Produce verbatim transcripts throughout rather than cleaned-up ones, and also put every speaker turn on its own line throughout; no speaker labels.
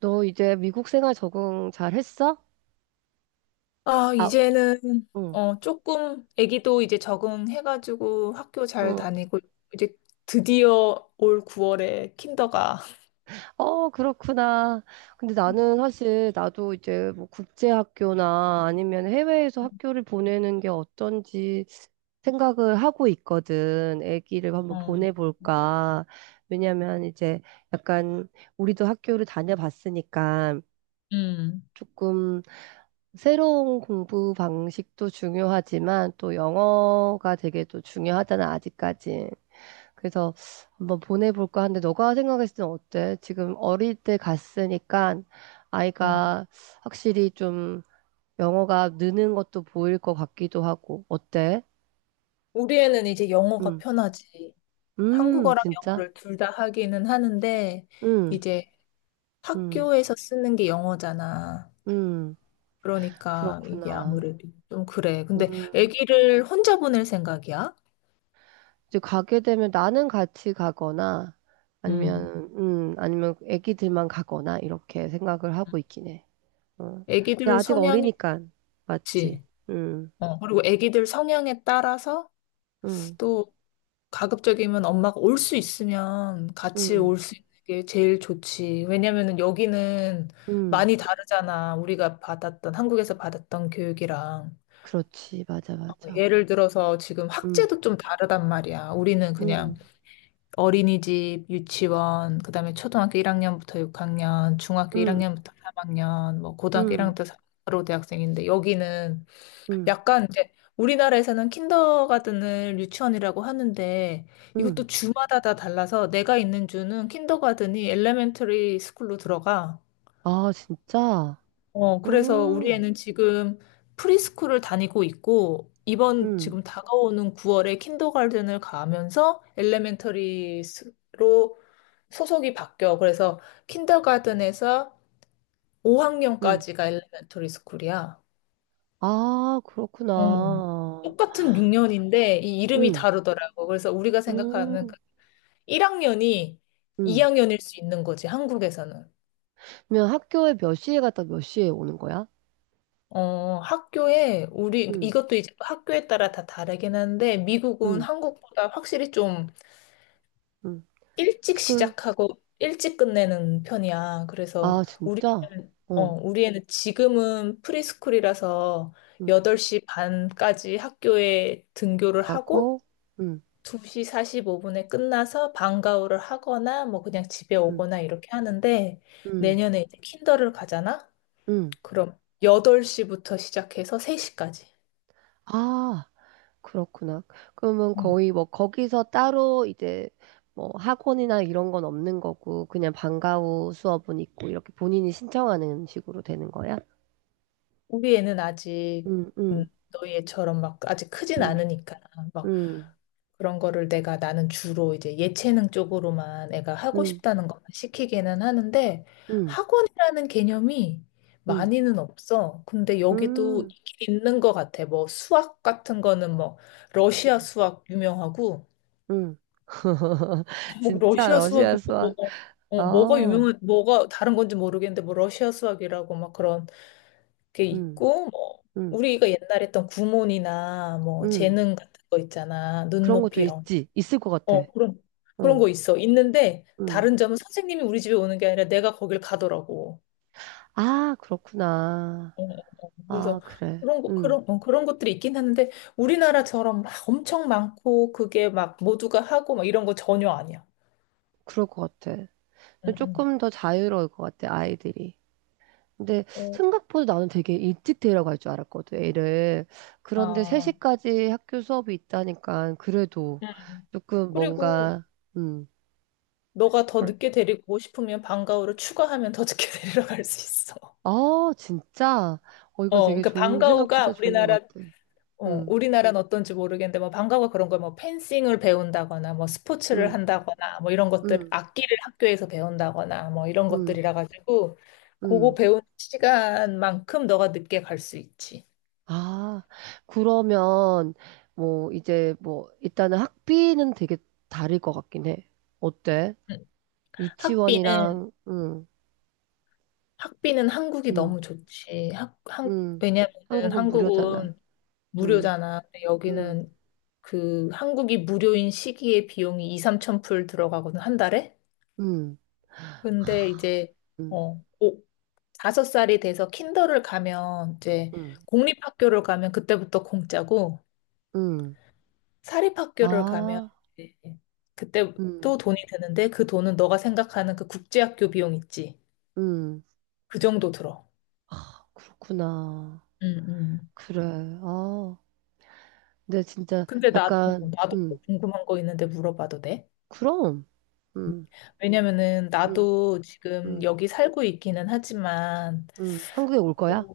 너 이제 미국 생활 적응 잘 했어?
아,
아,
이제는,
응,
어, 조금, 아기도 이제 적응해가지고 학교 잘
응.
다니고, 이제 드디어 올 구월에 킨더가.
어, 그렇구나. 근데 나는 사실 나도 이제 뭐 국제학교나 아니면 해외에서
음,
학교를 보내는 게 어떤지 생각을 하고 있거든. 아기를 한번
어,
보내볼까. 왜냐면 이제 약간 우리도 학교를 다녀봤으니까
음,
조금 새로운 공부 방식도 중요하지만 또 영어가 되게 또 중요하잖아, 아직까지. 그래서 한번 보내볼까 하는데 너가 생각했을 땐 어때? 지금 어릴 때 갔으니까
어.
아이가 확실히 좀 영어가 느는 것도 보일 것 같기도 하고 어때?
우리 애는 이제 영어가
음,
편하지.
음,
한국어랑
진짜?
영어를 둘 다 하기는 하는데,
음,
이제
음,
학교에서 쓰는 게 영어잖아.
음,
그러니까 이게
그렇구나.
아무래도 좀 그래. 근데
음,
아기를 혼자 보낼 생각이야?
이제 가게 되면 나는 같이 가거나
음.
아니면 음, 아니면 애기들만 가거나 이렇게 생각을 하고 있긴 해. 어. 근데
아기들
아직
성향이
어리니까 맞지?
있지.
음,
어, 그리고 아기들 성향에 따라서
음.
또 가급적이면 엄마가 올 수 있으면 같이
음.
올 수 있는 게 제일 좋지. 왜냐면은 여기는
음,
많이 다르잖아. 우리가 받았던, 한국에서 받았던 교육이랑.
그렇지. 맞아,
어,
맞아.
예를 들어서 지금
음,
학제도 좀 다르단 말이야. 우리는 그냥
음,
어린이집, 유치원, 그다음에 초등학교 일 학년부터 육 학년, 중학교
음,
일 학년부터 삼 학년, 뭐 고등학교
음,
일 학년부터 바로 대학생인데, 여기는
음,
약간 이제 우리나라에서는 킨더가든을 유치원이라고 하는데
음.
이것도 주마다 다 달라서 내가 있는 주는 킨더가든이 엘레멘터리 스쿨로 들어가.
아, 진짜?
어, 그래서 우리
음,
애는 지금 프리스쿨을 다니고 있고 이번
음,
지금 다가오는 구월에 킨더가든을 가면서 엘레멘터리로 소속이 바뀌어. 그래서 킨더가든에서
음.
오 학년까지가 엘레멘터리 스쿨이야.
아,
어.
그렇구나.
똑같은 육 년인데 이 이름이
음,
다르더라고. 그래서 우리가 생각하는
음,
그 일 학년이
음.
이 학년일 수 있는 거지, 한국에서는.
그러면 학교에 몇 시에 갔다 몇 시에 오는 거야?
어, 학교에 우리
음,
이것도 이제 학교에 따라 다 다르긴 한데, 미국은
음,
한국보다 확실히 좀
음.
일찍
스쿨.
시작하고 일찍 끝내는 편이야.
아,
그래서 우리는
진짜?
어,
어,
우리 애는 지금은 프리스쿨이라서
음.
여덟 시 반까지 학교에 등교를 하고
가고, 음,
두 시 사십오 분에 끝나서 방과후를 하거나 뭐 그냥 집에
음,
오거나 이렇게 하는데,
음,
내년에 이제 킨더를 가잖아?
음.
그럼 여덟 시부터 시작해서 세 시까지.
아. 그렇구나. 그러면 거의 뭐 거기서 따로 이제 뭐 학원이나 이런 건 없는 거고 그냥 방과 후 수업은 있고 이렇게 본인이 신청하는 식으로 되는 거야?
우리 애는 아직
응,
음,
응,
너희 애처럼 막 아직 크진
응,
않으니까 막
응,
그런 거를 내가 나는 주로 이제 예체능 쪽으로만 애가 하고
응,
싶다는 것만 시키기는 하는데,
응,
학원이라는 개념이
응,
많이는 없어. 근데 여기도
응,
있는 것 같아. 뭐 수학 같은 거는 뭐 러시아 수학 유명하고
응.
뭐
진짜
러시아
러시아
수학이
수학.
뭐, 뭐, 어, 뭐가
아,
유명한 뭐가 다른 건지 모르겠는데 뭐 러시아 수학이라고 막 그런 게
응,
있고, 뭐
응,
우리가 옛날에 했던 구몬이나 뭐
응.
재능 같은 거 있잖아.
그런 것도
눈높이 이런.
있지. 있을 것 같아.
어, 그런, 그런
응,
거 있어. 있는데,
응.
다른 점은 선생님이 우리 집에 오는 게 아니라 내가 거길 가더라고.
아, 그렇구나.
어, 어, 어.
아,
그래서
그래.
그런 거,
응,
그런, 어, 그런 것들이 있긴 하는데, 우리나라처럼 막 엄청 많고, 그게 막 모두가 하고, 막 이런 거 전혀 아니야.
그럴 것 같아.
응, 응.
조금 더 자유로울 것 같아, 아이들이. 근데
어,
생각보다 나는 되게 일찍 데리러 갈 줄 알았거든, 애를. 그런데
아,
세 시까지 학교 수업이 있다니까, 그래도
응.
조금
그리고
뭔가, 음,
너가 더
불-
늦게 데리고 오고 싶으면 방과후를 추가하면 더 늦게 데리러 갈 수 있어.
아, 진짜? 어, 이거
어,
되게
그러니까
좋은,
방과후가
생각보다 좋은
우리나라,
것 같아.
어,
음,
우리나라는 어떤지 모르겠는데 뭐 방과후 그런 걸 뭐 펜싱을 배운다거나 뭐 스포츠를
음,
한다거나 뭐 이런 것들,
음,
악기를 학교에서 배운다거나 뭐 이런
음,
것들이라 가지고 그거
음.
배운 시간만큼 너가 늦게 갈 수 있지.
아, 그러면, 뭐, 이제 뭐, 일단은 학비는 되게 다를 것 같긴 해. 어때?
응. 학비는.
유치원이랑, 응,
학비는 한국이
응.
너무 좋지. 학, 한,
음.
왜냐면은
한국은 무료잖아.
한국은
음.
무료잖아. 근데
음.
여기는 그 한국이 무료인 시기에 비용이 이, 삼천 불 들어가거든, 한 달에.
음.
근데 이제
음.
어, 오- 다섯 살이 돼서 킨더를 가면 이제
음.
공립학교를 가면 그때부터 공짜고,
음.
사립학교를 가면
아.
이제 그때
음.
또 돈이 드는데, 그 돈은 너가 생각하는 그 국제학교 비용 있지.
음.
그 정도 들어.
그렇구나.
음, 음.
그래. 아. 근데 진짜
근데 나도,
약간
나도
음.
또 궁금한 거 있는데 물어봐도 돼?
그럼. 음.
왜냐면은
음.
나도 지금
음.
여기 살고 있기는 하지만
음. 한국에 올
어,
거야?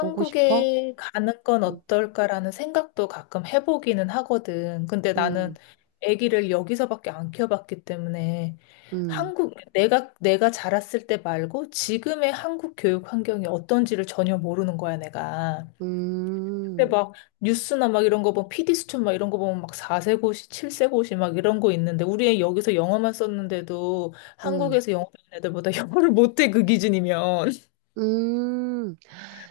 오고 싶어?
가는 건
음.
어떨까라는 생각도 가끔 해보기는 하거든. 근데 나는
음.
아기를 여기서밖에 안 키워봤기 때문에
음.
한국, 내가, 내가 자랐을 때 말고 지금의 한국 교육 환경이 어떤지를 전혀 모르는 거야, 내가. 근데
음.
막 뉴스나 막 이런 거 보면 피디 수첩 막 이런 거 보면 막 사 세 고시, 칠 세 고시 막 이런 거 있는데, 우리 애 여기서 영어만 썼는데도
음.
한국에서 영어 배운 애들보다 영어를 못해, 그 기준이면.
음.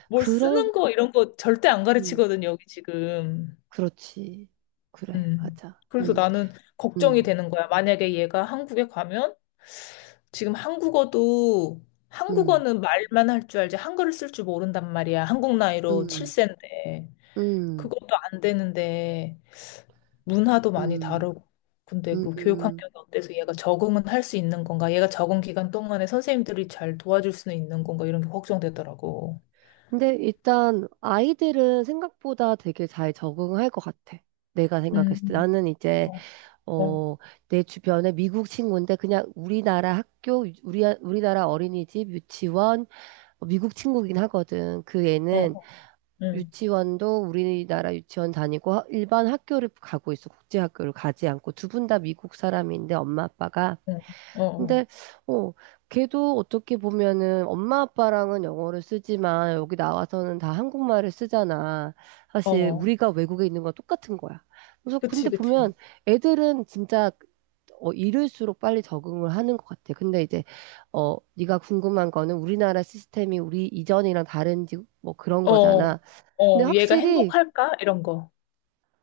뭘
그런
쓰는 거 이런 거 절대 안
음.
가르치거든요, 여기 지금.
그렇지. 그래.
음.
맞아.
그래서
음.
나는 걱정이
음.
되는 거야. 만약에 얘가 한국에 가면 지금 한국어도.
음.
한국어는 말만 할 줄 알지 한글을 쓸 줄 모른단 말이야. 한국 나이로
음.
칠 세인데.
음.
그것도 안 되는데 문화도 많이
음,
다르고. 근데 그 교육
음.
환경이 어때서 얘가 적응은 할 수 있는 건가? 얘가 적응 기간 동안에 선생님들이 잘 도와줄 수는 있는 건가? 이런 게 걱정되더라고.
근데 일단 아이들은 생각보다 되게 잘 적응할 것 같아. 내가 생각했을 때.
음.
나는 이제,
어, 어,
어, 내 주변에 미국 친구인데 그냥 우리나라 학교, 우리, 우리나라 어린이집, 유치원, 어, 미국 친구긴 하거든. 그
어,
애는
어. 음.
유치원도 우리나라 유치원 다니고 하- 일반 학교를 가고 있어. 국제학교를 가지 않고 두 분 다 미국 사람인데 엄마 아빠가.
응. 어,
근데 어, 걔도 어떻게 보면은 엄마 아빠랑은 영어를 쓰지만 여기 나와서는 다 한국말을 쓰잖아.
어,
사실
어.
우리가 외국에 있는 건 똑같은 거야. 그래서
그치,
근데
그치.
보면 애들은 진짜 어, 이를수록 빨리 적응을 하는 것 같아. 근데 이제 어, 네가 궁금한 거는 우리나라 시스템이 우리 이전이랑 다른지 뭐 그런
어, 어,
거잖아. 근데
어. 얘가
확실히
행복할까? 이런 거.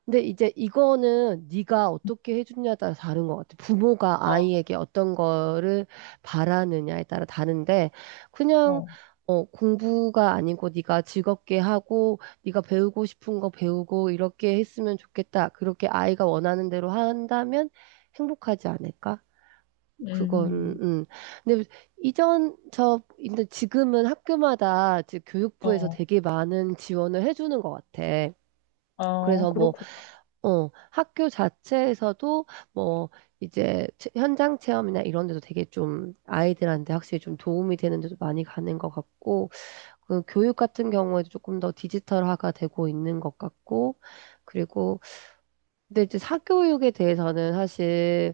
근데 이제 이거는 네가 어떻게 해주냐에 따라 다른 것 같아. 부모가
어,
아이에게 어떤 거를 바라느냐에 따라 다른데 그냥
어,
어, 공부가 아니고 네가 즐겁게 하고 네가 배우고 싶은 거 배우고 이렇게 했으면 좋겠다. 그렇게 아이가 원하는 대로 한다면 행복하지 않을까? 그건
음,
음. 근데 이전 저 근데 지금은 학교마다 지- 교육부에서
어,
되게 많은 지원을 해주는 것 같아.
어,
그래서 뭐
그렇구나.
어, 학교 자체에서도 뭐 이제 체- 현장 체험이나 이런 데도 되게 좀 아이들한테 확실히 좀 도움이 되는 데도 많이 가는 것 같고, 그 교육 같은 경우에도 조금 더 디지털화가 되고 있는 것 같고, 그리고 근데 이제 사교육에 대해서는 사실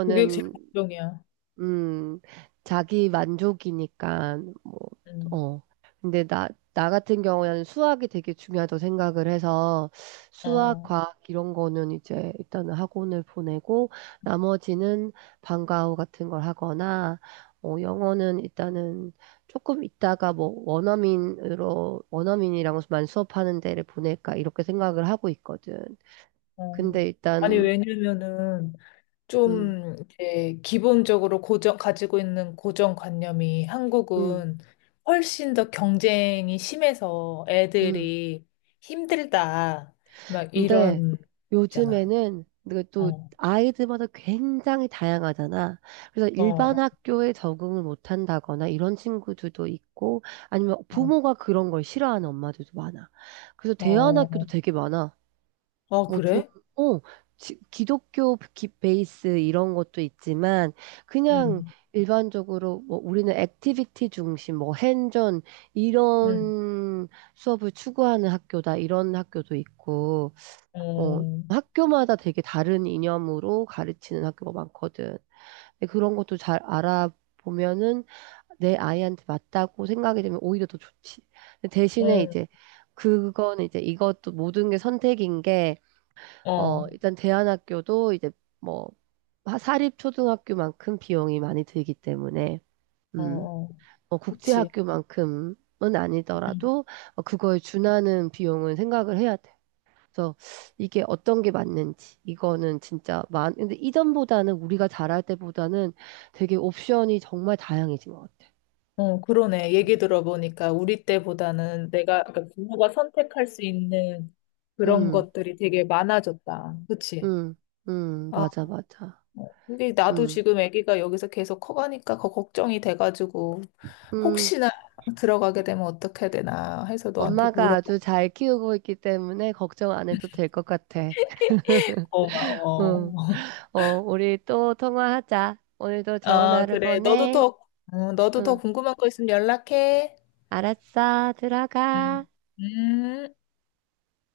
그게 제일 걱정이야.
음, 자기 만족이니까, 뭐,
음,
어. 근데 나, 나 같은 경우에는 수학이 되게 중요하다고 생각을 해서 수학,
어,
과학 이런 거는 이제 일단은 학원을 보내고 나머지는 방과 후 같은 걸 하거나 어, 영어는 일단은 조금 있다가 뭐 원어민으로, 원어민이랑만 수업하는 데를 보낼까 이렇게 생각을 하고 있거든.
어.
근데
아니,
일단,
왜냐면은,
음,
좀, 이제, 기본적으로 고정, 가지고 있는 고정관념이
음,
한국은 훨씬 더 경쟁이 심해서
음.
애들이 힘들다. 막
근데
이런, 있잖아.
요즘에는 이게 또
어,
아이들마다 굉장히 다양하잖아. 그래서 일반
어,
학교에 적응을 못 한다거나 이런 친구들도 있고 아니면
어.
부모가 그런 걸 싫어하는 엄마들도 많아. 그래서
어,
대안학교도 되게 많아.
아,
뭐 좀,
그래?
어, 지- 기독교 기- 베이스 이런 것도 있지만 그냥
응,
일반적으로 뭐 우리는 액티비티 중심, 뭐 핸전
응,
이런 수업을 추구하는 학교다 이런 학교도 있고 어,
어,
학교마다 되게 다른 이념으로 가르치는 학교가 많거든. 근데 그런 것도 잘 알아보면은 내 아이한테 맞다고 생각이 되면 오히려 더 좋지. 근데 대신에
응,
이제 그건 이제 이것도 모든 게 선택인 게, 어,
어,
일단 대안학교도 이제 뭐 하- 사립 초등학교만큼 비용이 많이 들기 때문에,
어,
음,
어.
뭐
그치.
국제학교만큼은 아니더라도 어, 그거에 준하는 비용은 생각을 해야 돼. 그래서 이게 어떤 게 맞는지 이거는 진짜 많 근데 이전보다는 우리가 잘할 때보다는 되게 옵션이 정말 다양해진 것 같아.
어, 그러네. 얘기 들어보니까 우리 때보다는 내가, 그러니까 부모가 선택할 수 있는 그런
음,
것들이 되게 많아졌다. 그치?
음, 음,
아,
맞아, 맞아.
어, 이게 나도
음,
지금 아기가 여기서 계속 커가니까 거- 걱정이 돼가지고
음,
혹시나 들어가게 되면 어떻게 되나 해서 너한테
엄마가
물어봐.
아주 잘 키우고 있기 때문에 걱정 안 해도 될 것 같아.
고마워.
응, 어, 우리 또 통화하자. 오늘도 좋은
어,
하루
그래. 너도
보내.
더, 어, 너도 더
응,
궁금한 거 있으면 연락해.
알았어, 들어가.
음. 음.